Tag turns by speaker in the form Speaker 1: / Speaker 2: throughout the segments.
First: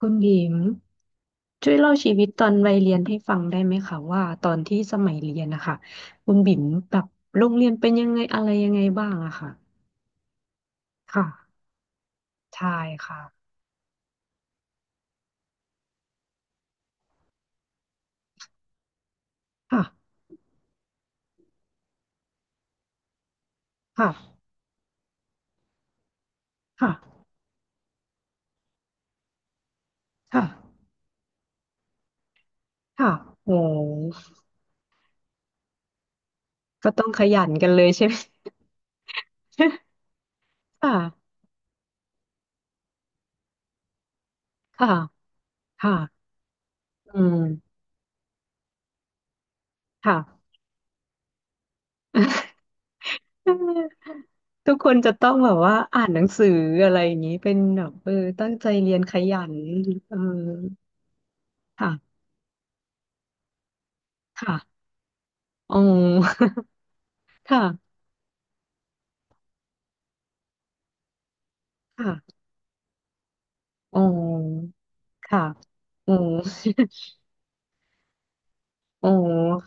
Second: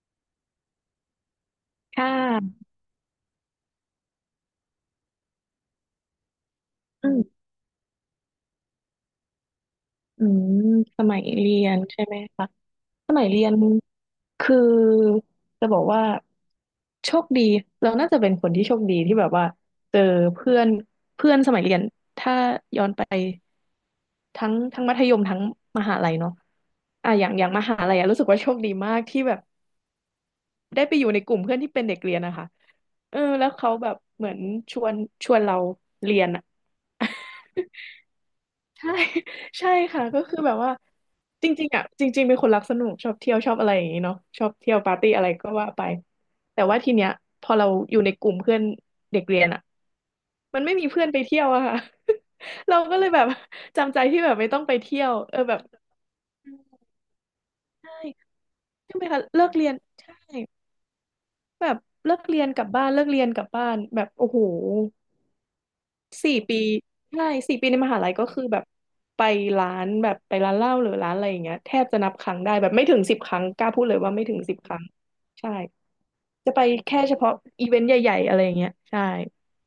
Speaker 1: คุณหญิงช่วยเล่า
Speaker 2: ค่
Speaker 1: ชีวิตตอน
Speaker 2: ะ
Speaker 1: วัยเรียนให้ฟังได้ไหมคะว่าตอนที่สมัยเรียนนะคะคุณบิ่มแบบ
Speaker 2: อื
Speaker 1: โร
Speaker 2: ม
Speaker 1: งเรียนเป็นยังไงอะไรยังไงบ้างอะค่ะ
Speaker 2: อืมสมั
Speaker 1: ค่ะ
Speaker 2: ยเรียนใช่ไหมคะ
Speaker 1: ใช่
Speaker 2: สมัยเรี
Speaker 1: ค่ะ
Speaker 2: ยนคือจะบอกว่าโชคดีเราน่าจะเป็นคนที่โชคดีที่แบบว่า
Speaker 1: ค่ะ
Speaker 2: เจอเพื่อนเพื่อนสมัยเรียนถ้าย้อนไป
Speaker 1: ค่ะ
Speaker 2: ทั้งมัธยมทั้งมหาลัยเนาะ
Speaker 1: ค่ะ
Speaker 2: อ่ะอย่างมหาลัยอะรู้สึกว่าโชคดีมากที่แบบ
Speaker 1: ค่ะ
Speaker 2: ได้ไปอยู่ในกลุ่มเพื่อนที่เป็นเด็กเรียนนะคะ
Speaker 1: ค่ะ
Speaker 2: เออแล้ว
Speaker 1: โอ้
Speaker 2: เขาแบบเหมือนชวนชวนเราเรียนอะ
Speaker 1: ก็ต้อ งขยันกันเลยใช่ไหม
Speaker 2: ใช่ ใช่ ค่ะก็คือแบบว่า
Speaker 1: ค่ะ
Speaker 2: จริงๆเป็นคนรักสนุกชอบเที่ยวชอบอะไรอย่างนี้เนาะชอบเที่ยว
Speaker 1: ค่ะ
Speaker 2: ปาร์ตี้อะไรก็ว่าไป
Speaker 1: ค่ะ
Speaker 2: แต่ว่าทีเนี้ย
Speaker 1: อื
Speaker 2: พอเรา
Speaker 1: ม
Speaker 2: อยู่ในกลุ่มเพื่อนเด็กเรียนอ่ะ
Speaker 1: ค่ะ
Speaker 2: มันไม่มีเพื่อนไปเที่ยวอะค่ะ เราก็เลยแบบจำใจที่แบบไม่ต้อง
Speaker 1: ทุ
Speaker 2: ไป
Speaker 1: กคน
Speaker 2: เที่ย
Speaker 1: จะ
Speaker 2: ว
Speaker 1: ต้อง
Speaker 2: เออ
Speaker 1: แบ
Speaker 2: แบ
Speaker 1: บ
Speaker 2: บ
Speaker 1: ว่าอ่านหนังสืออะไรอย่างนี้เป็นแบบ
Speaker 2: ใช่
Speaker 1: เออตั้งใจเรี
Speaker 2: ใช่
Speaker 1: ยน
Speaker 2: ไหม
Speaker 1: ข
Speaker 2: คะ
Speaker 1: ยั
Speaker 2: เลิก
Speaker 1: น
Speaker 2: เรียนใช่
Speaker 1: เออ
Speaker 2: แบบเลิ
Speaker 1: ค่ะ
Speaker 2: กเรียนกลับบ้านเลิกเรียนกลับบ้านแบบโอ้โห
Speaker 1: ค่ะ อ๋อ
Speaker 2: สี่ ปีใช่สี่ปีในม
Speaker 1: ค่ะ
Speaker 2: หาลัยก็คือแบบไปร้านแบบไปร้านเหล้าหรือร้านอะไรอย่างเงี้ยแทบจะนับค
Speaker 1: ค่ะ
Speaker 2: รั้งได้แบบไม่ถึงสิบครั้งกล้าพูดเล
Speaker 1: อ๋
Speaker 2: ยว่าไม่ถึงสิบ
Speaker 1: อ
Speaker 2: ครั้ง
Speaker 1: ค่ะ
Speaker 2: ใช่
Speaker 1: อ๋อ
Speaker 2: จะไปแค่เฉพาะอีเวนต์ใหญ่ๆอะไรอย่างเงี้ยใช่
Speaker 1: อ๋อ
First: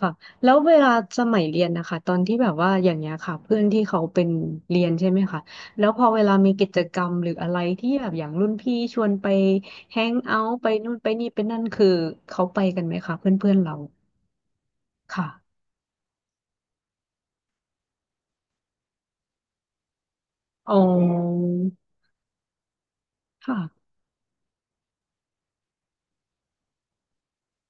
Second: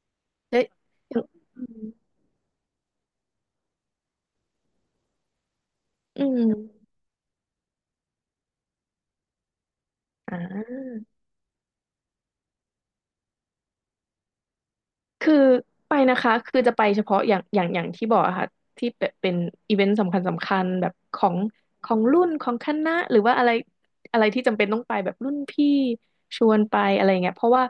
Speaker 1: ค่ะแล้ว
Speaker 2: แล้ว
Speaker 1: เวลา
Speaker 2: อ
Speaker 1: ส
Speaker 2: ย่าง
Speaker 1: มัยเรี
Speaker 2: อื
Speaker 1: ยน
Speaker 2: ม
Speaker 1: นะคะตอนที่แบบว่าอย่างเงี้ยค่ะเพื่อนที่เขาเป็นเรียนใช่ไหมคะแล้วพอเว
Speaker 2: อื
Speaker 1: ลามีกิจ
Speaker 2: ม
Speaker 1: กรรมหรืออะไรที่แบบอย่างรุ่นพี่ชวนไปแฮงเอาท์ไป
Speaker 2: อ่า
Speaker 1: นู่นไปนี่ไปนั่นคือเขาไปกันไหมคะเพื่อนเพื่อนเรา
Speaker 2: คือ
Speaker 1: ค่ะ
Speaker 2: ไปนะคะคือจะไปเฉพาะอย่างที่บอกอะค่ะที่เป็นอีเวนต์สำคัญ
Speaker 1: อ๋อ
Speaker 2: แบบของของรุ่นของคณะหรือว่าอะไร
Speaker 1: ค่ะ
Speaker 2: อะไรที่จำเป็นต้องไปแบบรุ่นพี่ชวนไปอะไรเงี้ยเพราะว่า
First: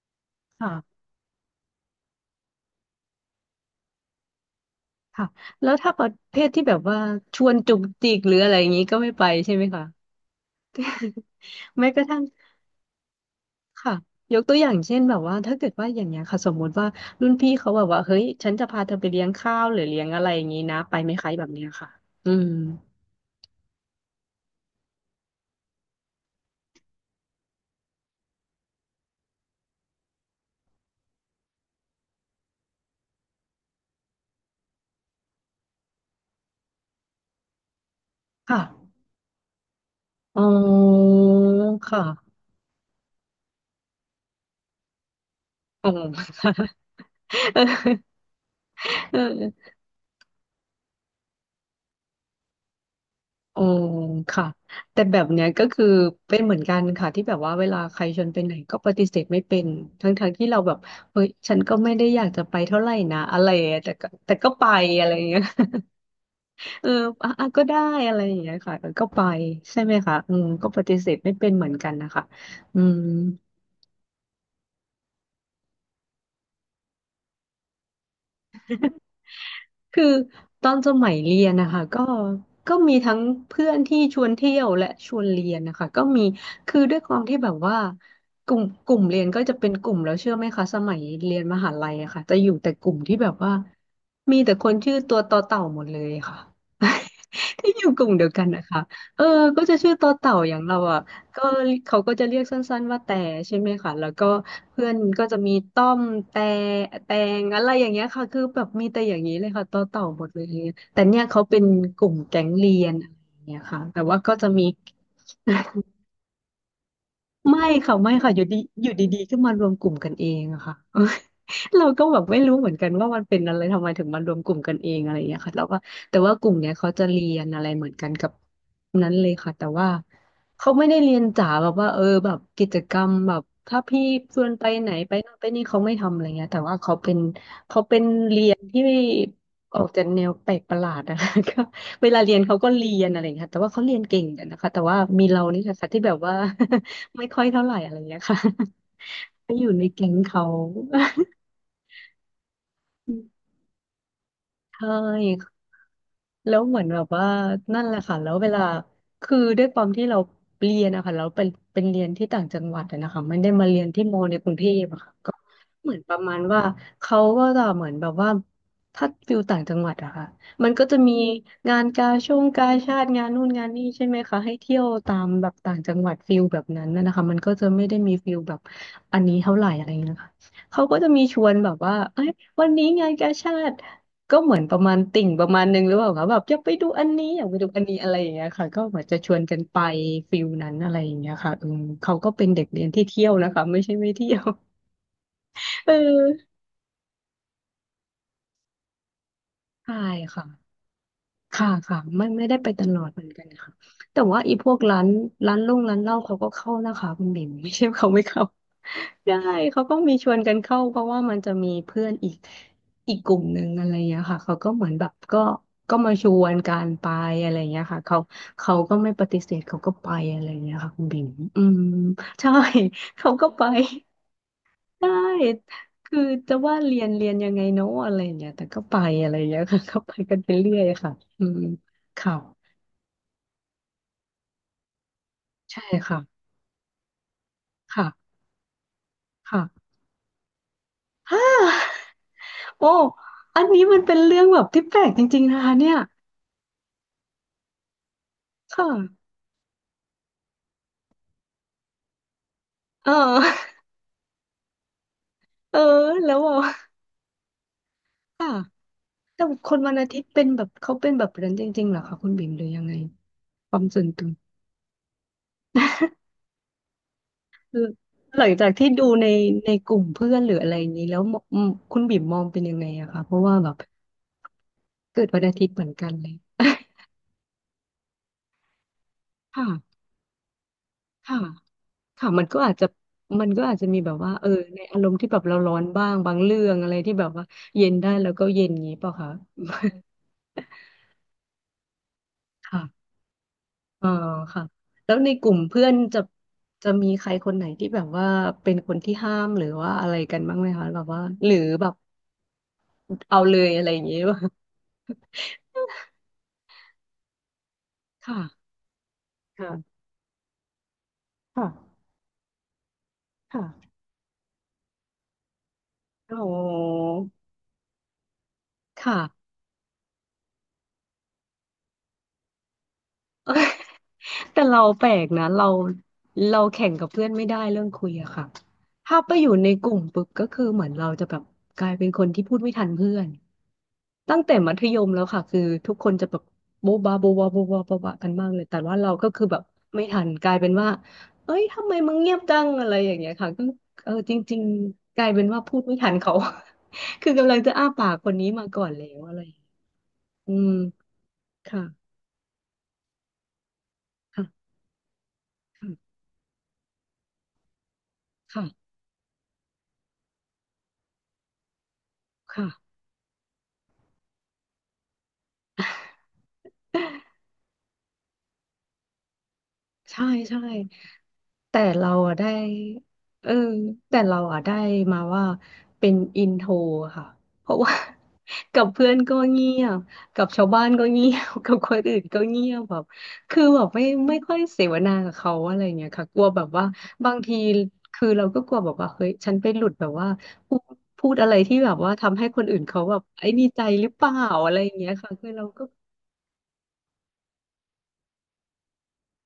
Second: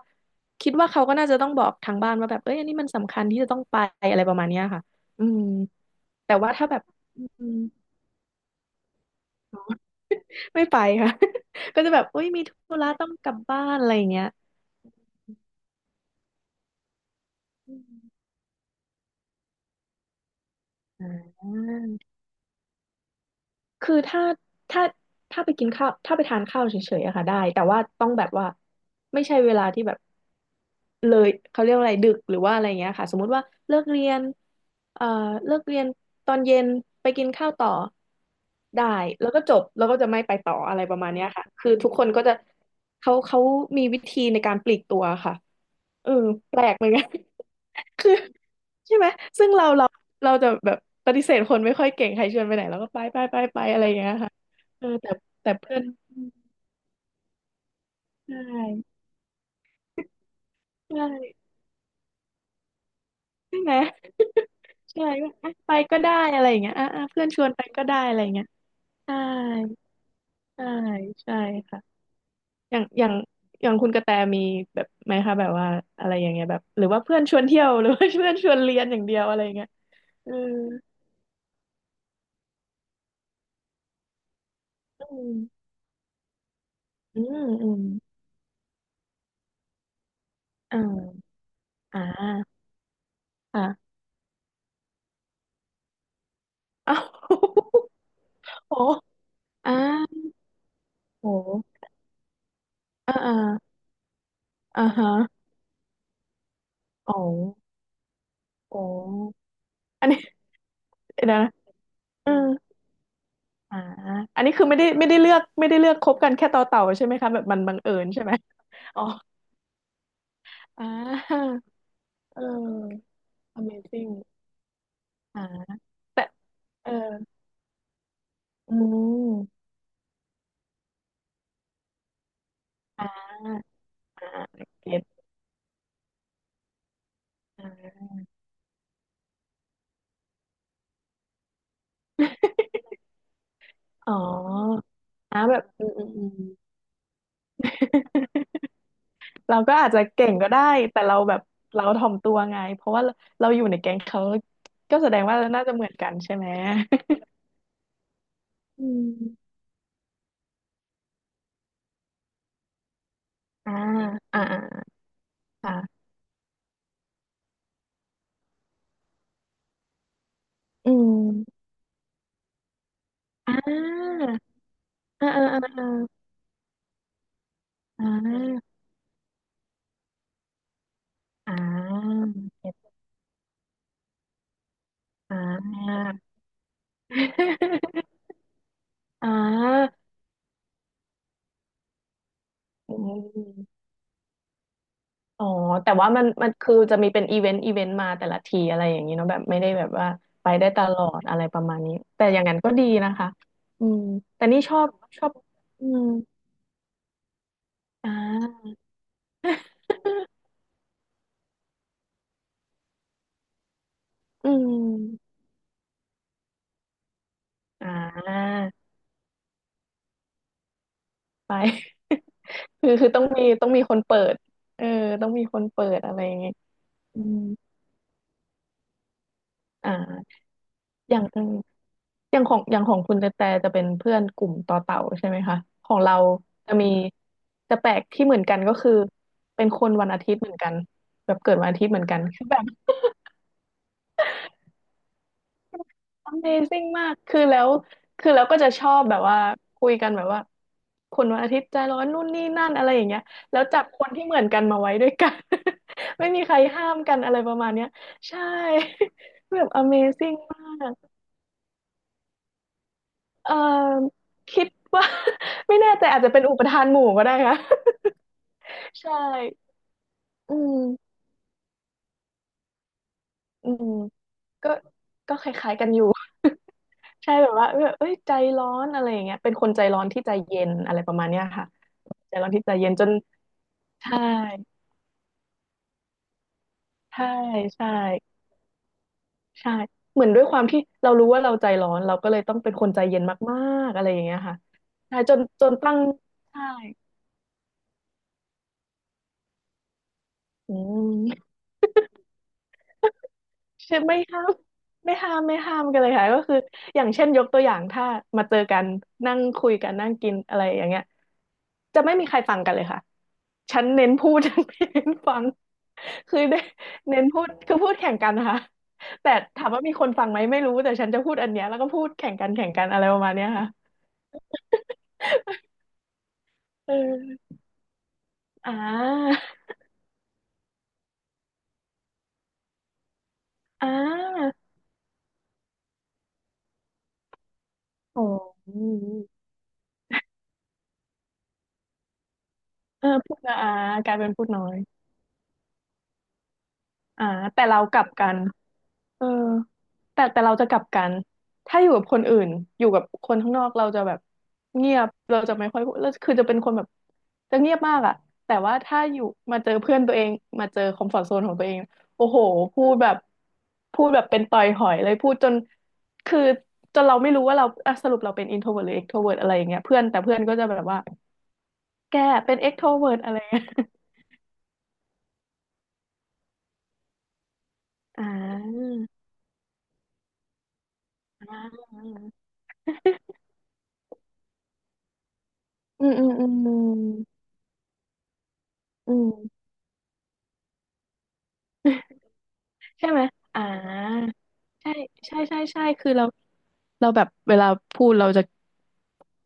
Speaker 2: คิดว่า
Speaker 1: ค่ะ
Speaker 2: เขาก็น่าจะต้องบอกทางบ้านว่าแบบเอ้ยอันนี้มันสำคัญที่จะต้องไปอะไรประมาณเนี้ยค่ะอื
Speaker 1: ค่ะ
Speaker 2: ม
Speaker 1: แล้วถ้าประ
Speaker 2: แต่
Speaker 1: เภท
Speaker 2: ว่า
Speaker 1: ที่
Speaker 2: ถ้า
Speaker 1: แบ
Speaker 2: แบ
Speaker 1: บ
Speaker 2: บ
Speaker 1: ว่า
Speaker 2: อ
Speaker 1: ช
Speaker 2: ื
Speaker 1: วน
Speaker 2: ม
Speaker 1: จุกจิกหรืออะไรอย่างนี้ก็ไม่ไปใช่ไหมคะ
Speaker 2: ไม่ไปค่ะ ก็
Speaker 1: แม้
Speaker 2: จะ
Speaker 1: ก
Speaker 2: แบ
Speaker 1: ระ
Speaker 2: บ
Speaker 1: ทั่
Speaker 2: เอ้
Speaker 1: ง
Speaker 2: ยมีธุระต้องกลับบ้านอะไร
Speaker 1: ค่ะ
Speaker 2: อย่างเงี้ย
Speaker 1: ยกตัวอย่างเช่นแบบว่าถ้าเกิดว่าอย่างเงี้ยค่ะสมมุติว่ารุ่นพี่เขา
Speaker 2: อื
Speaker 1: แบ
Speaker 2: ม
Speaker 1: บว่าเฮ้ยฉันจะพาเธอไปเลี้ยงข้าวหรือเลี้ยงอะไรอย่างงี้นะไป
Speaker 2: อ่
Speaker 1: ไหมคะแบบเนี้ยค่ะ
Speaker 2: า
Speaker 1: อืม
Speaker 2: คือถ้าถ้าไปกินข้าวถ้าไปทานข้าวเฉยๆอะค่ะได้แต่ว่าต้องแบบว่าไม่ใช่เวลาที่แบบเลยเขาเรียกว่าอะไรดึกหรือว่าอะไรเงี้ยค่ะสมมุติว่าเลิกเรียนเอ่อเลิกเรียนตอนเย็นไปกินข้าวต่อ
Speaker 1: ค่ะ
Speaker 2: ได้แล้วก็จบแล้วก็จะไม่ไป
Speaker 1: อ๋
Speaker 2: ต่ออะไรประมาณ
Speaker 1: อ
Speaker 2: เนี้ยค่ะคือทุกค
Speaker 1: ค่ะ
Speaker 2: นก็จะเขามีวิธีในการปลีกตัวค่ะ
Speaker 1: อ๋
Speaker 2: เออแป
Speaker 1: อ
Speaker 2: ลกเหมือนกัน คือ ใช่ไหม
Speaker 1: เออ
Speaker 2: ซึ่งเรา
Speaker 1: อ
Speaker 2: เราเราจะแบบปฏิเสธคนไม่ค่อยเก่งใครชวนไปไหนเราก็ไปไปไปไป
Speaker 1: ๋อ
Speaker 2: อะไรอย่างเงี้ยค่ะ
Speaker 1: ค่ะ
Speaker 2: เออ
Speaker 1: แต่
Speaker 2: แต่
Speaker 1: แบบเนี้ย
Speaker 2: แต่
Speaker 1: ก็
Speaker 2: เพื่อน
Speaker 1: คือเป็นเหมือนกันค่ะที่แบบว่าเวลาใครชวน
Speaker 2: ใช
Speaker 1: ไปไหนก็ป
Speaker 2: ่
Speaker 1: ฏิเสธไม่เป็นทั้งๆทที่เราแบบ
Speaker 2: ใช
Speaker 1: เฮ้ย
Speaker 2: ่
Speaker 1: ฉันก็ไม่ได้อยากจะไปเท่าไหร่นะอะไร
Speaker 2: ใช่ไหม
Speaker 1: อะแต่ก็ไป อะ
Speaker 2: ใช่
Speaker 1: ไรอย่าง
Speaker 2: ก็
Speaker 1: เงี้ย
Speaker 2: อ่ะไปก็ได้อะไรอย่างเงี้ย
Speaker 1: เอ
Speaker 2: อ่ะ
Speaker 1: อ
Speaker 2: อ่ะเพื่อน
Speaker 1: อ่ะ
Speaker 2: ช
Speaker 1: อ่ะ
Speaker 2: วน
Speaker 1: ก็
Speaker 2: ไป
Speaker 1: ได้
Speaker 2: ก็ได้
Speaker 1: อะ
Speaker 2: อะ
Speaker 1: ไร
Speaker 2: ไรอ
Speaker 1: อ
Speaker 2: ย่าง
Speaker 1: ย่าง
Speaker 2: เงี้ย
Speaker 1: เงี้ยค่ะเออก็
Speaker 2: ใช่
Speaker 1: ไปใช่ไหมคะอืม
Speaker 2: ใช่
Speaker 1: ก็ปฏิเสธไม่
Speaker 2: ใช่
Speaker 1: เป็นเหมือน
Speaker 2: ค่ะ
Speaker 1: กันนะคะ
Speaker 2: อ
Speaker 1: อื
Speaker 2: ย่าง
Speaker 1: ม
Speaker 2: อย่างอย่างคุณกระแตมีแบบไหมคะแบบว่าอะไรอย่างเงี้ยแบบหรือว่าเพื่อนชวนเที่ยว หรือว่าเพื่อนชวนเรียนอย่างเดียวอะไรอย่างเงี้ย
Speaker 1: คือ
Speaker 2: เออ
Speaker 1: ตอนสมัยเรียนนะคะก็มีทั้งเพื่อนที่ชวนเที่ยวและ
Speaker 2: อื
Speaker 1: ชวน
Speaker 2: ม
Speaker 1: เรียนนะคะก็มีคือด้วยควา
Speaker 2: อื
Speaker 1: มที่
Speaker 2: ม
Speaker 1: แบบ
Speaker 2: อื
Speaker 1: ว่า
Speaker 2: ม
Speaker 1: กลุ่มเรียนก็จะเป็นกลุ่มแล้วเชื่อไหมคะส
Speaker 2: อ่
Speaker 1: มัยเรี
Speaker 2: า
Speaker 1: ยนมหาลัย
Speaker 2: อ่
Speaker 1: อะค่ะจะอยู่
Speaker 2: า
Speaker 1: แต่กลุ่มที่แบบว่ามีแต่คนชื่อตัวต่อเต่าหมดเลยค่ะ
Speaker 2: อ้าว
Speaker 1: ที่อยู่กลุ่มเดียวกัน นะ
Speaker 2: โอ้
Speaker 1: คะเออก็
Speaker 2: อ่า
Speaker 1: จะชื่อต่อเต่าอย่างเราอ่ะ
Speaker 2: โอ้
Speaker 1: ก็เขาก็จะเรียกสั้นๆว่า
Speaker 2: อ่า
Speaker 1: แต่
Speaker 2: อ่า
Speaker 1: ใช่ไหมคะแล้วก็
Speaker 2: อ่า
Speaker 1: เพื่อน
Speaker 2: ฮะ
Speaker 1: ก็จะมีต้อมแต่แต
Speaker 2: โอ้
Speaker 1: งอะไรอย่างเงี้ยค่ะคือแบบ
Speaker 2: โอ้
Speaker 1: มีแต่อย่างนี้เลยค่ะต่อ
Speaker 2: อันนี้
Speaker 1: หม ดเลยอย่างเงี้ยแต่เนี่ย
Speaker 2: เดี๋ยวนะ
Speaker 1: เขาเป็นกลุ่ม
Speaker 2: เอื
Speaker 1: แก๊งเรียนอะไรอย่างเงี้ย
Speaker 2: อ่า
Speaker 1: ค่ะแต่ว่าก็
Speaker 2: อัน
Speaker 1: จะ
Speaker 2: นี้
Speaker 1: มี
Speaker 2: คือไม่ได้ไม่ได้ เลือกคบกันแค่ต่อเต่าใช่ไหมคะแบบมั
Speaker 1: ไม่
Speaker 2: นบังเอิ
Speaker 1: ค่ะ
Speaker 2: ญ
Speaker 1: ไม่
Speaker 2: ใช่ไห
Speaker 1: ค่ะ
Speaker 2: ม
Speaker 1: อยู่ดีอยู่
Speaker 2: อ๋อ
Speaker 1: ดีๆก็มารวมกลุ่มกันเองอะค่ะ
Speaker 2: อ่า
Speaker 1: เราก็แบบไม่
Speaker 2: เอ
Speaker 1: รู้เหมือนกันว่า
Speaker 2: อ
Speaker 1: มันเป็นอะไรทำไมถึงมา
Speaker 2: Amazing
Speaker 1: รวมกลุ่มกันเองอะไรอย่างเงี้
Speaker 2: อ่า
Speaker 1: ยค่ะแล้วก็แต่
Speaker 2: แต่
Speaker 1: ว่ากลุ่มเนี้ย
Speaker 2: เอ
Speaker 1: เขา
Speaker 2: อ
Speaker 1: จะเรียนอะไรเหมือนกันกับ
Speaker 2: อื
Speaker 1: นั้นเลยค่ะ
Speaker 2: ม
Speaker 1: แต่ว่าเขาไม่ได้เรียนจ๋าแบบว่าเออแบบกิจกรรม
Speaker 2: อ่า
Speaker 1: แบบถ้าพี่
Speaker 2: อ่า
Speaker 1: ชวนไปไหน
Speaker 2: เก็ต
Speaker 1: ไปนั่นไปนี่เขาไม่ทำอะไรเงี้ยแต่ว่าเขาเป็น
Speaker 2: อ่
Speaker 1: เขาเป็น
Speaker 2: า
Speaker 1: เรียนที่ออกจากแนวแปลกประหลาดอะคะ ก็เวลาเรียนเขาก็เรียนอะไรอย่างเงี้ยค่ะแต่ว่าเขาเรียน
Speaker 2: อ๋อ
Speaker 1: เก่งกันนะคะแต่ว่ามี
Speaker 2: อ่า
Speaker 1: เรา
Speaker 2: แบ
Speaker 1: นี่
Speaker 2: บ
Speaker 1: แหละ
Speaker 2: อื
Speaker 1: ค่ะ
Speaker 2: ม
Speaker 1: ที่
Speaker 2: อื
Speaker 1: แบ
Speaker 2: ม
Speaker 1: บ
Speaker 2: อื
Speaker 1: ว่า ไม่ค่อยเท่าไหร่อะไรอย่างเงี้ยค่ะ
Speaker 2: ม
Speaker 1: ไป
Speaker 2: เรา
Speaker 1: อยู่
Speaker 2: ก็
Speaker 1: ใน
Speaker 2: อาจจะ
Speaker 1: แก๊ง
Speaker 2: เก่ง
Speaker 1: เขา
Speaker 2: ก็ได้แต่เราแบบเราถ่อมตัวไงเพราะว่าเราเรา อยู่ในแก๊งเขา
Speaker 1: เช
Speaker 2: ก็แสดงว่าเรา
Speaker 1: ่
Speaker 2: น่าจะเหมือนกันใช่ไหม
Speaker 1: แล้วเหมือนแบบว่านั่นแหละค่ะแล้วเวลา
Speaker 2: อืม
Speaker 1: คือด้วยความที่เราเรียนนะคะเราเป็นเรียนที่ต่างจังหวัดอะนะคะไม่ได้มา
Speaker 2: อ่า
Speaker 1: เรียนที่มอใน
Speaker 2: อ่า
Speaker 1: กรุง
Speaker 2: อ่า
Speaker 1: เทพอะค่ะก็เหมือ
Speaker 2: ค่ะ
Speaker 1: นประมาณว่าเขาก็จะเหมือนแบบว่าถ้าฟิลต่างจังหวัดอะค่ะมันก็
Speaker 2: อื
Speaker 1: จะมี
Speaker 2: ม
Speaker 1: งานกาช่วงกาชาติงานนู่น
Speaker 2: อ่
Speaker 1: งานนี่ใช่ไหม
Speaker 2: า
Speaker 1: คะให้เที่ยวตาม
Speaker 2: อ่าอ่า
Speaker 1: แบบต่างจังหวัด
Speaker 2: อ่า
Speaker 1: ฟิลแบบนั้นนะคะมันก็จะไม่ได้
Speaker 2: อ่
Speaker 1: มีฟิลแบบ
Speaker 2: า
Speaker 1: อันนี้เท่าไหร่อะไรเงี้ยค่ะเขาก็จะมีชว
Speaker 2: อ่
Speaker 1: นแบบว่า
Speaker 2: า
Speaker 1: เอ้ยวั
Speaker 2: เก็
Speaker 1: นนี้
Speaker 2: ต
Speaker 1: งานกาชาติ ก็เหมือนประมาณติ่ง
Speaker 2: อ่
Speaker 1: ประมาณนึงหรือเป
Speaker 2: า
Speaker 1: ล่าคะแบบอยากไปดูอันนี้อยากไปดูอันนี้อะไรอย่าง เงี้ยค่ะก็เหมือนจะ
Speaker 2: อ่
Speaker 1: ชวนกันไป
Speaker 2: า
Speaker 1: ฟิลนั้นอะไรอย่างเงี้ยค่ะเออเขาก็เป็นเด็กเรียน
Speaker 2: อื
Speaker 1: ที่เที่ยวนะคะ
Speaker 2: ม
Speaker 1: ไม่ใช่ไม่เที่ยว
Speaker 2: อ๋อ
Speaker 1: เ
Speaker 2: แต่ว่ามัน
Speaker 1: อ
Speaker 2: มัน
Speaker 1: อ
Speaker 2: คือจะมีเป็นอีเวนต์อีเวนต์มาแต่ละทีอะไรอย่างนี้เนาะแบบไม่ได้แบบ
Speaker 1: ใช่
Speaker 2: ว่า
Speaker 1: ค่ะ
Speaker 2: ไปได้ตลอดอะไรประ
Speaker 1: ค่ะ
Speaker 2: มาณนี้
Speaker 1: ค่ะ
Speaker 2: แต่
Speaker 1: ไม่
Speaker 2: อย่า
Speaker 1: ไม่
Speaker 2: ง
Speaker 1: ได้
Speaker 2: นั้น
Speaker 1: ไป
Speaker 2: ก็
Speaker 1: ต
Speaker 2: ดี
Speaker 1: ลอด
Speaker 2: นะ
Speaker 1: เหมือ
Speaker 2: คะ
Speaker 1: นกันค่ะ
Speaker 2: อืม
Speaker 1: แต่ว่า
Speaker 2: แต่
Speaker 1: อี
Speaker 2: นี่
Speaker 1: พ
Speaker 2: ช
Speaker 1: วก
Speaker 2: อบ
Speaker 1: ร้าน
Speaker 2: ชอบ
Speaker 1: ร้านลง
Speaker 2: อื
Speaker 1: ร้าน
Speaker 2: ม
Speaker 1: เหล้าเขาก็เข้านะคะคุณบิ่ม ไม่ใช่เขา
Speaker 2: อ่า
Speaker 1: ไม่เข้าได้เขาก็มีชวน กันเข้าเพราะว่ามันจะมีเพื่อนอีกอีกกลุ่มหนึ่งอะไรอย่างเงี้ยค่ะ
Speaker 2: อื
Speaker 1: เขาก็เหมือนแบบ
Speaker 2: ม
Speaker 1: ก็มาชวนการไปอะไรอย่างเงี้ย
Speaker 2: อ่
Speaker 1: ค่ะเขา
Speaker 2: า
Speaker 1: เขาก็ไม่ปฏิเสธเขาก็ไปอะไรอย่างเงี้ยค่ะคุณบิ่ม
Speaker 2: ไป
Speaker 1: อืม ใช่
Speaker 2: คื อคือต้อง
Speaker 1: เขา
Speaker 2: มี
Speaker 1: ก็ไป
Speaker 2: ต้องมีคนเปิดเออ
Speaker 1: ได้
Speaker 2: ต้องมีคนเปิดอะ
Speaker 1: คือ
Speaker 2: ไรอย่างงี้
Speaker 1: จะ
Speaker 2: ย
Speaker 1: ว่าเรียน
Speaker 2: อื
Speaker 1: เรียน
Speaker 2: ม
Speaker 1: ยังไงเนาะอะไรอย่างเงี้ยแต่ก็ไปอะไรอย่างเงี้ยค่ะ
Speaker 2: อ
Speaker 1: ก็ไปกั
Speaker 2: ่า
Speaker 1: นไปเรื่อยค่ะ
Speaker 2: อย่างอื
Speaker 1: อื
Speaker 2: ม
Speaker 1: ม
Speaker 2: อ
Speaker 1: ค่ะ
Speaker 2: ย่างของคุณแต่แต่จะเป็นเพื่อนกลุ่มต่อเต่าใช่ไหมคะ
Speaker 1: ใช่
Speaker 2: ของเรา
Speaker 1: ค่ะ
Speaker 2: จะมีจะแปลกที่เห
Speaker 1: ค่ะ
Speaker 2: มือนกันก็คือ
Speaker 1: ค่ะ
Speaker 2: เป็นคนวันอาทิตย์เหมือนกันแบ บ
Speaker 1: ฮ่า
Speaker 2: เกิดวันอาทิตย์เหมือนกันคือแบบ
Speaker 1: โอ้อันนี้มันเป็นเรื่องแบบที่แปลกจริงๆนะคะเนี่ย
Speaker 2: Amazing มากคือแล้วคือแล้วก็จะ
Speaker 1: ค
Speaker 2: ชอบแบบ
Speaker 1: ่ะ
Speaker 2: ว่าคุยกันแบบว่าคนวันอาทิตย์ใจร้อนนู่นนี่นั่นอะไรอย่าง
Speaker 1: เอ
Speaker 2: เงี้ยแล้ว
Speaker 1: อ
Speaker 2: จับคนที่เหมือนกันมาไว้ด้วยกัน
Speaker 1: เออ
Speaker 2: ไม่
Speaker 1: แล้ว
Speaker 2: มีใครห้า
Speaker 1: อ่ะ
Speaker 2: มกันอะไรประมาณเนี้ยใช่
Speaker 1: ค่ะแต่
Speaker 2: แบ
Speaker 1: ค
Speaker 2: บ
Speaker 1: นวันอาทิตย์
Speaker 2: Amazing
Speaker 1: เป็น
Speaker 2: ม
Speaker 1: แบบ
Speaker 2: า
Speaker 1: เขา
Speaker 2: ก
Speaker 1: เป็นแบบนั้นจริงๆเหรอคะคุณบิ่มหรือยังไง
Speaker 2: เอ่อ
Speaker 1: ความส่วนตัว
Speaker 2: คิดว่า ไม่แน่ใจอาจจะเป็นอุปทานหมู่ก็ได้ค่ะ
Speaker 1: คือหลังจากที่ดู
Speaker 2: ใช่
Speaker 1: ในกลุ่มเพื่อนหรื
Speaker 2: อื
Speaker 1: ออะไรอย่างนี้แล้
Speaker 2: ม
Speaker 1: วมคุณบิ่มมองเป็นยังไงอะคะเพราะว่าแบ
Speaker 2: อื
Speaker 1: บ
Speaker 2: มก็
Speaker 1: เกิด
Speaker 2: ก็
Speaker 1: วัน
Speaker 2: ค
Speaker 1: อาทิต
Speaker 2: ล้า
Speaker 1: ย์
Speaker 2: ย
Speaker 1: เห
Speaker 2: ๆ
Speaker 1: มื
Speaker 2: กั
Speaker 1: อ
Speaker 2: น
Speaker 1: น
Speaker 2: อยู่
Speaker 1: กันเลย
Speaker 2: ใช่แบบว่าเอ้ยใจร้อนอะไรอย่างเงี้ยเป็นคนใจ
Speaker 1: ค่ะ
Speaker 2: ร้อนที่ใจเย็นอะไรประมาณ
Speaker 1: ค่ะ
Speaker 2: เนี้ยค่ะ
Speaker 1: ค่ะ
Speaker 2: ใจร้อนที่ใจเย็นจน
Speaker 1: มันก็อาจจะมีแบบ
Speaker 2: ใช่
Speaker 1: ว่าเออในอารมณ์ที่แบบเราร้อนบ้างบางเรื่องอะไรที่
Speaker 2: ใช่
Speaker 1: แบบว่าเย็
Speaker 2: ใช่
Speaker 1: นได้แล้วก็เย็นอย่างนี้เปล่าคะ
Speaker 2: ใช่เหมือนด้วยความที่เรารู้ว่าเราใจร้อนเราก็เลยต้อง เป็น
Speaker 1: ค่ะ
Speaker 2: คนใจเย็นมากๆอะ
Speaker 1: อ๋อ
Speaker 2: ไรอย่างเงี้ยค่ะ
Speaker 1: ค่ะแล้
Speaker 2: ใช่
Speaker 1: วใน
Speaker 2: จน
Speaker 1: กลุ่ม
Speaker 2: จน
Speaker 1: เพื่อน
Speaker 2: ตั้ง
Speaker 1: จะ
Speaker 2: ใช่
Speaker 1: จะมีใครคนไหนที่แบบว่าเป็นคนที่ห้ามหรือว่าอะไรกันบ้างไหม
Speaker 2: อื
Speaker 1: คะแบบว่าห
Speaker 2: ม
Speaker 1: รือแบบเอาเลยอะไร
Speaker 2: ใช่
Speaker 1: อย่าง
Speaker 2: ไม่
Speaker 1: นี้ว่ะ
Speaker 2: ห้ามไม่ห้ามไม่ห้ามกันเลยค่ะก็คืออย่างเช่นยกตัวอย่างถ้ามาเจอ
Speaker 1: ค่ะ
Speaker 2: กันนั่งคุยกัน
Speaker 1: ค่ะ
Speaker 2: นั่งกินอะไรอย่างเงี้ย
Speaker 1: ค่ะ
Speaker 2: จะไม่มีใครฟังกันเลยค่ะฉัน
Speaker 1: ค่ะ
Speaker 2: เน้นพูด ฉันไม่เน้นฟัง
Speaker 1: อ๋
Speaker 2: คือเน้น
Speaker 1: อ
Speaker 2: เน้นพูดคือพูดแข่งกันนะคะ
Speaker 1: ค่ะ
Speaker 2: แต่ถา มว่ามีคนฟังไหมไม่รู้แต่ฉันจะพูดอันเนี้ยแล้วก็พูดแข่งกันแข่งกันอะไรประมาณเนี้ยค่ะ
Speaker 1: แต่เราแปลกนะเราแข่
Speaker 2: เ
Speaker 1: งกับเพื่อน
Speaker 2: ออ
Speaker 1: ไม่ได้เรื่องคุยอะค่ะ
Speaker 2: อ่า
Speaker 1: ถ้าไปอยู่ในกลุ่มปุ๊บก็คือเหมือนเราจะแบบกลายเป็นคนที่พูดไม่ทันเพื่อน
Speaker 2: อ่
Speaker 1: ตั้งแต่
Speaker 2: า
Speaker 1: มัธยมแล้วค่ะคือทุกคนจะแบบโบ๊ะบาโบ๊ะบาโบ๊ะบาโบ๊ะบากั
Speaker 2: โอ้
Speaker 1: นมากเลยแต่ว่าเราก็คือแบบไม่ทันกลายเป็นว่าเอ้ยทำไมมึงเงียบจังอะไรอย่างเงี้
Speaker 2: พู
Speaker 1: ย
Speaker 2: ด
Speaker 1: ค่ะ
Speaker 2: นะ
Speaker 1: ก็
Speaker 2: อ่า
Speaker 1: เอ
Speaker 2: ก
Speaker 1: อ
Speaker 2: ลายเป็น
Speaker 1: จ
Speaker 2: พูด
Speaker 1: ริ
Speaker 2: น้
Speaker 1: ง
Speaker 2: อย
Speaker 1: ๆกลายเป็นว่าพูดไม่ทันเขา
Speaker 2: อ่า
Speaker 1: คือกำลัง
Speaker 2: แต่
Speaker 1: จะ
Speaker 2: เรา
Speaker 1: อ้า
Speaker 2: กลั
Speaker 1: ปา
Speaker 2: บ
Speaker 1: ก
Speaker 2: กั
Speaker 1: คน
Speaker 2: น
Speaker 1: นี้มาก่อนแล้ว
Speaker 2: เออ
Speaker 1: อะไรอย่างเงี้ย
Speaker 2: แต่
Speaker 1: อื
Speaker 2: เราจะ
Speaker 1: ม
Speaker 2: กลับกันถ้า
Speaker 1: ค่ะ
Speaker 2: อยู่กับคนอื่นอยู่กับคนข้างนอกเราจะแบบ
Speaker 1: ค่
Speaker 2: เงียบเราจะไม่ค่อย
Speaker 1: ะ
Speaker 2: พูดแล้วคือจะเป็นคนแบบจะเงียบมากอะแต่ว่า
Speaker 1: ค่ะ
Speaker 2: ถ้าอยู่มาเจอเพื่อนตัวเองมาเจอคอมฟอร์ z โซนของตัวเองโอ้โหพูด
Speaker 1: ค่ะ
Speaker 2: แบบพูดแบบเป็นต่อยหอยเลยพูดจนคือจนเราไม่รู้ว่าเราอ่ะสรุปเราเป็นอินโทรเวิร์หรือเอ็กโทรเวิร์อะไรอย่างเงี้ยเพื่อนแต่
Speaker 1: ใช่
Speaker 2: เพื่อนก็
Speaker 1: ใช่
Speaker 2: จะแบบว่า
Speaker 1: แต่เรา
Speaker 2: แก
Speaker 1: อะได้
Speaker 2: เป็นเอ็กโทรเวิร์อะไร
Speaker 1: เออ
Speaker 2: เงี้ย
Speaker 1: แต่เราอะได้มาว่าเป็นอินโทรค่ะเพราะว่า
Speaker 2: อ่า
Speaker 1: กับเพื่อนก็เงียบกับชาวบ้านก็เงีย บ กับ
Speaker 2: อ่า
Speaker 1: คนอื่นก็เงียบแบบคือแบบไม่ค่อยเสวนากับเขาอะไร
Speaker 2: อื
Speaker 1: เงี้ย
Speaker 2: มอื
Speaker 1: ค่ะ
Speaker 2: ม
Speaker 1: กลั
Speaker 2: อื
Speaker 1: วแบบว่า
Speaker 2: ม
Speaker 1: บางที คือเราก็กลัวแบบว่า
Speaker 2: อื
Speaker 1: เฮ้ยฉันไป
Speaker 2: ม
Speaker 1: หลุดแบบว่าพูดพูดอะไรที่แบบว่าทำให้คนอื่นเขา
Speaker 2: ใช่
Speaker 1: แบ
Speaker 2: ไห
Speaker 1: บ
Speaker 2: ม
Speaker 1: ไอ้
Speaker 2: อ่
Speaker 1: นี่ใจหรือเป
Speaker 2: า
Speaker 1: ล่าอะไรอ
Speaker 2: ใช่
Speaker 1: ย่างเงี้ยค่ะ
Speaker 2: ใช่
Speaker 1: คือ
Speaker 2: ใช่
Speaker 1: เรา
Speaker 2: ใช่
Speaker 1: ก็
Speaker 2: คือเราเราแบบเวลาพูดเราจะ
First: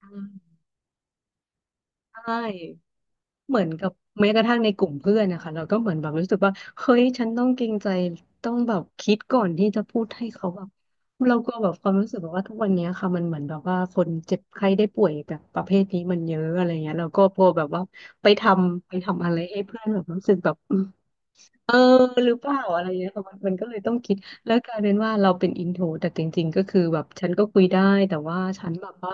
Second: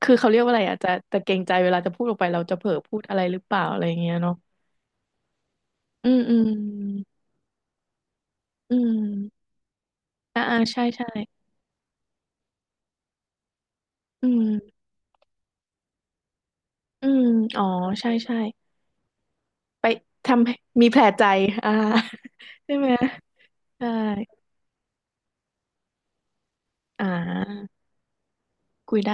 Speaker 2: คือเขาเรียกว่าอะไรอ่ะจะเกรงใจเวลาจะพูดออกไป
Speaker 1: ใช่
Speaker 2: เราจะเผลอพูดอะไรหรือเป
Speaker 1: เหมื
Speaker 2: ล่า
Speaker 1: อน
Speaker 2: อะไร
Speaker 1: กั
Speaker 2: อ
Speaker 1: บ
Speaker 2: ย่างเงี้ย
Speaker 1: แม้
Speaker 2: เนาะ
Speaker 1: กระทั่งในกลุ่มเพื่อนนะคะเราก็เหมือนแบ
Speaker 2: อื
Speaker 1: บ
Speaker 2: ม
Speaker 1: รู้
Speaker 2: อื
Speaker 1: สึก
Speaker 2: ม
Speaker 1: ว่าเฮ้ยฉันต้องเกรงใจต้องแบ
Speaker 2: อื
Speaker 1: บคิดก่อ
Speaker 2: ม
Speaker 1: นที่จะพูดให้
Speaker 2: อ่า
Speaker 1: เขา
Speaker 2: อ่า
Speaker 1: แบบ
Speaker 2: ใช่ใช่
Speaker 1: เราก็แบบความรู้สึกแบบว่าทุกวันเนี้ยค่ะมันเหมือนแบบว่าคน
Speaker 2: อื
Speaker 1: เจ็บไข้
Speaker 2: ม
Speaker 1: ได้ป่วยแบบประเภทนี้มันเยอะอะไรเงี้ย
Speaker 2: อื
Speaker 1: เราก็
Speaker 2: ม
Speaker 1: พอแบ
Speaker 2: อ๋อ
Speaker 1: บว่า
Speaker 2: ใช่
Speaker 1: ไป
Speaker 2: ใช่
Speaker 1: ทำไปทำอะไรให้เพื่อ
Speaker 2: ไป
Speaker 1: นแบบรู้สึก
Speaker 2: ทำ
Speaker 1: แบ
Speaker 2: ให้
Speaker 1: บ
Speaker 2: มีแผลใจ
Speaker 1: เอ
Speaker 2: อ่า
Speaker 1: อหรือเปล่า
Speaker 2: ใช่
Speaker 1: อะไร
Speaker 2: ไหม
Speaker 1: เงี้ยค่ะมันก็เลย
Speaker 2: ใช่
Speaker 1: ต้องคิดแล้วกลายเป็นว่าเราเป็นอินโทรแต่จริงๆก็คือแบ
Speaker 2: อ่
Speaker 1: บฉันก็คุย
Speaker 2: า
Speaker 1: ได้แต่ว่าฉันแบบ
Speaker 2: คุย
Speaker 1: ว่า
Speaker 2: ได้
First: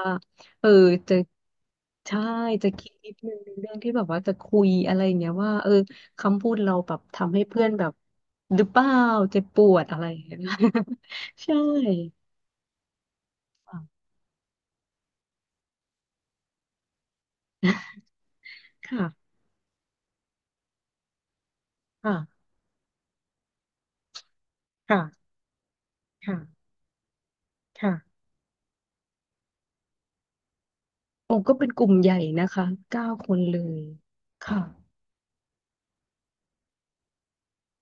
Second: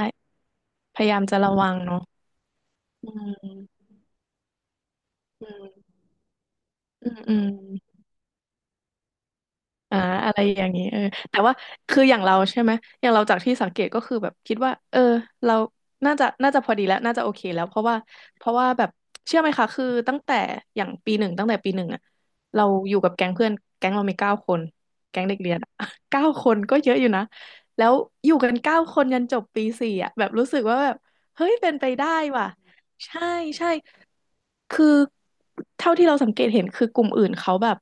Speaker 1: เออ
Speaker 2: พยา
Speaker 1: จะ
Speaker 2: ยามจะระวังเนาะ
Speaker 1: ใช่จะคิด
Speaker 2: อื
Speaker 1: นิดนึงในเรื่อง
Speaker 2: ม
Speaker 1: ที่แบบว่าจะคุยอะไรเงี้ย
Speaker 2: อื
Speaker 1: ว่า
Speaker 2: ม
Speaker 1: เออคำพูดเราแบบ
Speaker 2: อืมอื
Speaker 1: ทำให้
Speaker 2: ม
Speaker 1: เพื่อนแบบหรือเปล่าเจ็บปวดอะ
Speaker 2: อ่า
Speaker 1: ไรอย่าง
Speaker 2: อะ
Speaker 1: เงี้
Speaker 2: ไร
Speaker 1: ย
Speaker 2: อย่างนี้เออแต่ว่า
Speaker 1: ใช่
Speaker 2: คืออย่างเราใช่ไหมอย่างเราจากที่สังเกต
Speaker 1: ค่ะ
Speaker 2: ก็คือแบบคิดว่าเออเราน่าจะน่าจะพอดีแล้วน่าจะโอเคแล้วเพราะว่าแบบ
Speaker 1: ค่ะ
Speaker 2: เชื่อไหมคะคือตั้งแต่อย่างปีหนึ่งตั้งแต่ปีหนึ่งอะเราอยู่กับแก๊งเพื่อนแก๊งเรามีเก้าคนแก๊ง
Speaker 1: ค่ะ
Speaker 2: เด็กเรียนอะ เก้าคน
Speaker 1: ค่ะ
Speaker 2: ก็เยอะอยู่นะแล้ว
Speaker 1: ค่ะ
Speaker 2: อยู่กันเก้าคนยันจบปีสี่อะแบบรู้สึกว่าแบบ
Speaker 1: โอ้
Speaker 2: เฮ้ย
Speaker 1: ก็เป็น
Speaker 2: เป็น
Speaker 1: ก
Speaker 2: ไป
Speaker 1: ลุ่ม
Speaker 2: ได้
Speaker 1: ใหญ่
Speaker 2: ว่ะ
Speaker 1: นะคะเก้า
Speaker 2: ใช่
Speaker 1: คนเล
Speaker 2: ใช่
Speaker 1: ยค่ะ
Speaker 2: คือเท่าที่เราสังเกตเห็นคือกลุ่มอื่นเขาแบบ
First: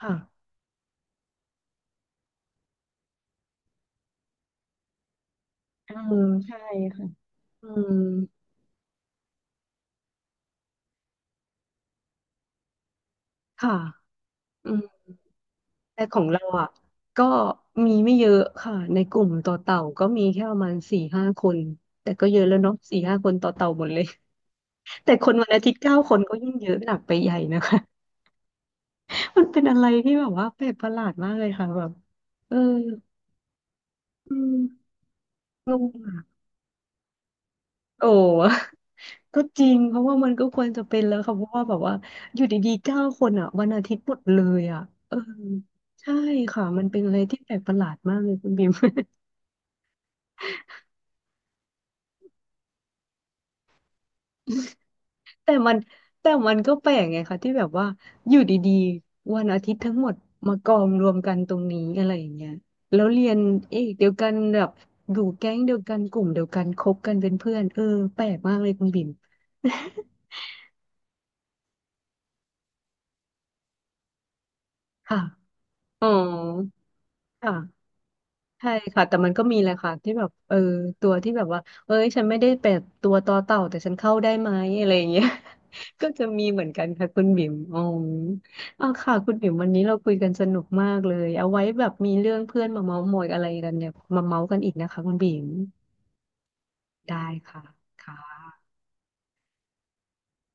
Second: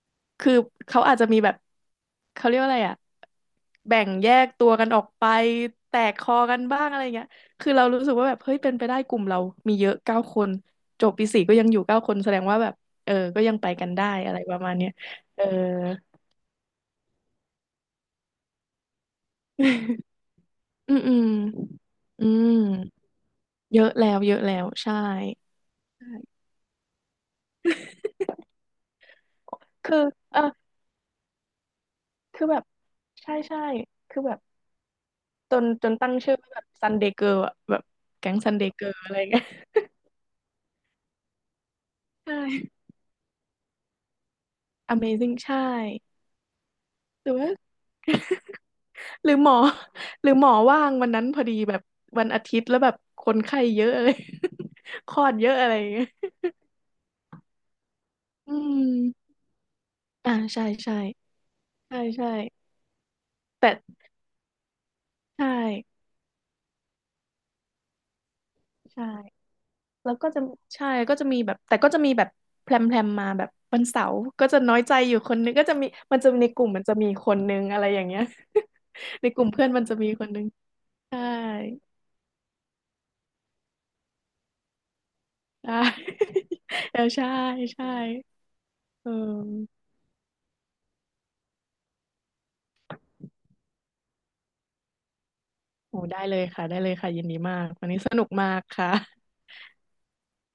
Speaker 1: ค่ะ
Speaker 2: คือเขาอาจจะมีแบบเขาเรียกว่าอะไรอะแบ่งแยกตัวกันออกไป
Speaker 1: เอ
Speaker 2: แตกค
Speaker 1: อ
Speaker 2: อกั
Speaker 1: ใช่
Speaker 2: นบ้างอะไร
Speaker 1: ค่ะ
Speaker 2: เงี้ย
Speaker 1: อื
Speaker 2: คือเรารู้
Speaker 1: ม
Speaker 2: สึกว่าแบบเฮ้ยเป็นไปได้กลุ่มเรามีเยอะเก้าคนจบปีสี่ก็ยังอยู่เก้าคนแสดงว่าแบบเออก็ยังไป
Speaker 1: ค่ะ
Speaker 2: กันได้อะไรประ
Speaker 1: อื
Speaker 2: มาณ
Speaker 1: ม
Speaker 2: เนี้ยเออ
Speaker 1: แต่ของเราอ่ะก็มีไม่เยอะค่ะในกลุ่มต่อเต่าก็ มีแค่ประมาณ
Speaker 2: อื
Speaker 1: สี่
Speaker 2: มอืม
Speaker 1: ห้าคนแต่
Speaker 2: อื
Speaker 1: ก็เยอะ
Speaker 2: ม
Speaker 1: แล้วเนาะสี่ห้าคนต่อเต่า
Speaker 2: เย
Speaker 1: หมด
Speaker 2: อะ
Speaker 1: เลย
Speaker 2: แล้วเยอะแล้วใช่
Speaker 1: แต่ค นวันอาทิตย์เก้า
Speaker 2: ใช่
Speaker 1: คนก็ยิ่งเยอะหนักไปใหญ่นะคะ มันเป็นอะไร
Speaker 2: คือ
Speaker 1: ที่แบบ
Speaker 2: เออ
Speaker 1: ว่าแปลกประหลาดมากเลยค่ะแบบ
Speaker 2: คือ
Speaker 1: เออ
Speaker 2: แบบใช่ใช่คือแบ
Speaker 1: อื
Speaker 2: บ
Speaker 1: ม
Speaker 2: จน
Speaker 1: งง
Speaker 2: จนตั้
Speaker 1: อ่ะ
Speaker 2: งชื่อว่าแบบซันเดย์เกิร์ลอะแบบ
Speaker 1: โอ้
Speaker 2: แก๊งซันเดย์เกิร์ลอะไร
Speaker 1: ก็
Speaker 2: เงี้ย
Speaker 1: จริง เพราะว่ามันก็ควรจะเป็นแล้วค่ะเพราะว่าแบบว่า
Speaker 2: ใช่
Speaker 1: อยู่ดีๆเก้าคนอ่ะวันอาทิตย์หมดเลยอ่ะเออ
Speaker 2: Amazing ใช่
Speaker 1: ใช่ค่ะมันเป็นอะไร
Speaker 2: หรือ
Speaker 1: ที่แป
Speaker 2: ว่า
Speaker 1: ลกประหลาดมากเลยคุณ บิม
Speaker 2: หรือหมอหรือหมอว่างวันนั้นพอดีแบบวันอาทิตย์แล้วแบบคนไข้เยอะอะไร คลอดเย
Speaker 1: แต่
Speaker 2: อะอะไร
Speaker 1: มัน
Speaker 2: อย่างเงี้ย
Speaker 1: แต่มันก็แปลกไงคะที่แบบว่าอยู่
Speaker 2: อื
Speaker 1: ดีๆ
Speaker 2: ม
Speaker 1: วันอาทิตย์ทั้งหมด
Speaker 2: อ่า
Speaker 1: มา
Speaker 2: ใช่
Speaker 1: กอง
Speaker 2: ใช่
Speaker 1: รวมกันตรงนี้
Speaker 2: ใช่
Speaker 1: อะไรอ
Speaker 2: ใช่
Speaker 1: ย่างเงี้ยแล้วเรียน
Speaker 2: แต่
Speaker 1: เอกเดียวกันแบบอยู่
Speaker 2: ใช
Speaker 1: แก๊งเดียวกั
Speaker 2: ่
Speaker 1: นกลุ่มเดียวกันคบกันเป็นเพื่อนเออแปลกมากเลยคุณ
Speaker 2: ใช
Speaker 1: บิ่ม
Speaker 2: ่แล้วก็จะใช่ก็จะมีแบบแต่ก็จะมีแบบแพรมแพรมมาแบบวันเสาร์ก็จะน้อยใจ อยู่
Speaker 1: ค่ะ
Speaker 2: คนนึงก็จะมี
Speaker 1: อ๋อ
Speaker 2: มันจะมีในกลุ่มมันจะมีคนนึงอะไร
Speaker 1: ค่ะ
Speaker 2: อย่างเงี้ย
Speaker 1: ใช่ค่ะแต่
Speaker 2: ใน
Speaker 1: มัน
Speaker 2: ก
Speaker 1: ก็
Speaker 2: ลุ่ม
Speaker 1: มี
Speaker 2: เพื่
Speaker 1: แห
Speaker 2: อน
Speaker 1: ละ
Speaker 2: มัน
Speaker 1: ค่ะ
Speaker 2: จะมี
Speaker 1: ที่แบ
Speaker 2: คน
Speaker 1: บ
Speaker 2: นึง
Speaker 1: เออตัว
Speaker 2: ใช่
Speaker 1: ที่แบบว่าเอ้ยฉันไม่ได้เป็นตัวต่อเต่าแต่ฉันเข้าได้ไหมอะไรอย่างเงี้ย
Speaker 2: ใช่
Speaker 1: ก็จะมีเหมือนกัน
Speaker 2: เออ
Speaker 1: ค่ะคุณ
Speaker 2: ใช่
Speaker 1: บิ่มอ๋อ
Speaker 2: ใช่
Speaker 1: ออา
Speaker 2: เอ
Speaker 1: ค่ะคุณบิ่มวันนี้
Speaker 2: อ
Speaker 1: เราคุยกันสนุกมากเลยเอาไว้แบบมีเรื่องเพื่อนมาเม้าท์มอยอะไรกันเนี่ยมาเม้าท์กันอีกนะคะคุณบิ่ม
Speaker 2: โอ้ได้เลยค่ะได้เลยค่ะยิ
Speaker 1: ได้
Speaker 2: นดีมา
Speaker 1: ค่ะ
Speaker 2: กวันนี้ส
Speaker 1: ค่ะ
Speaker 2: นุกมากค่ะ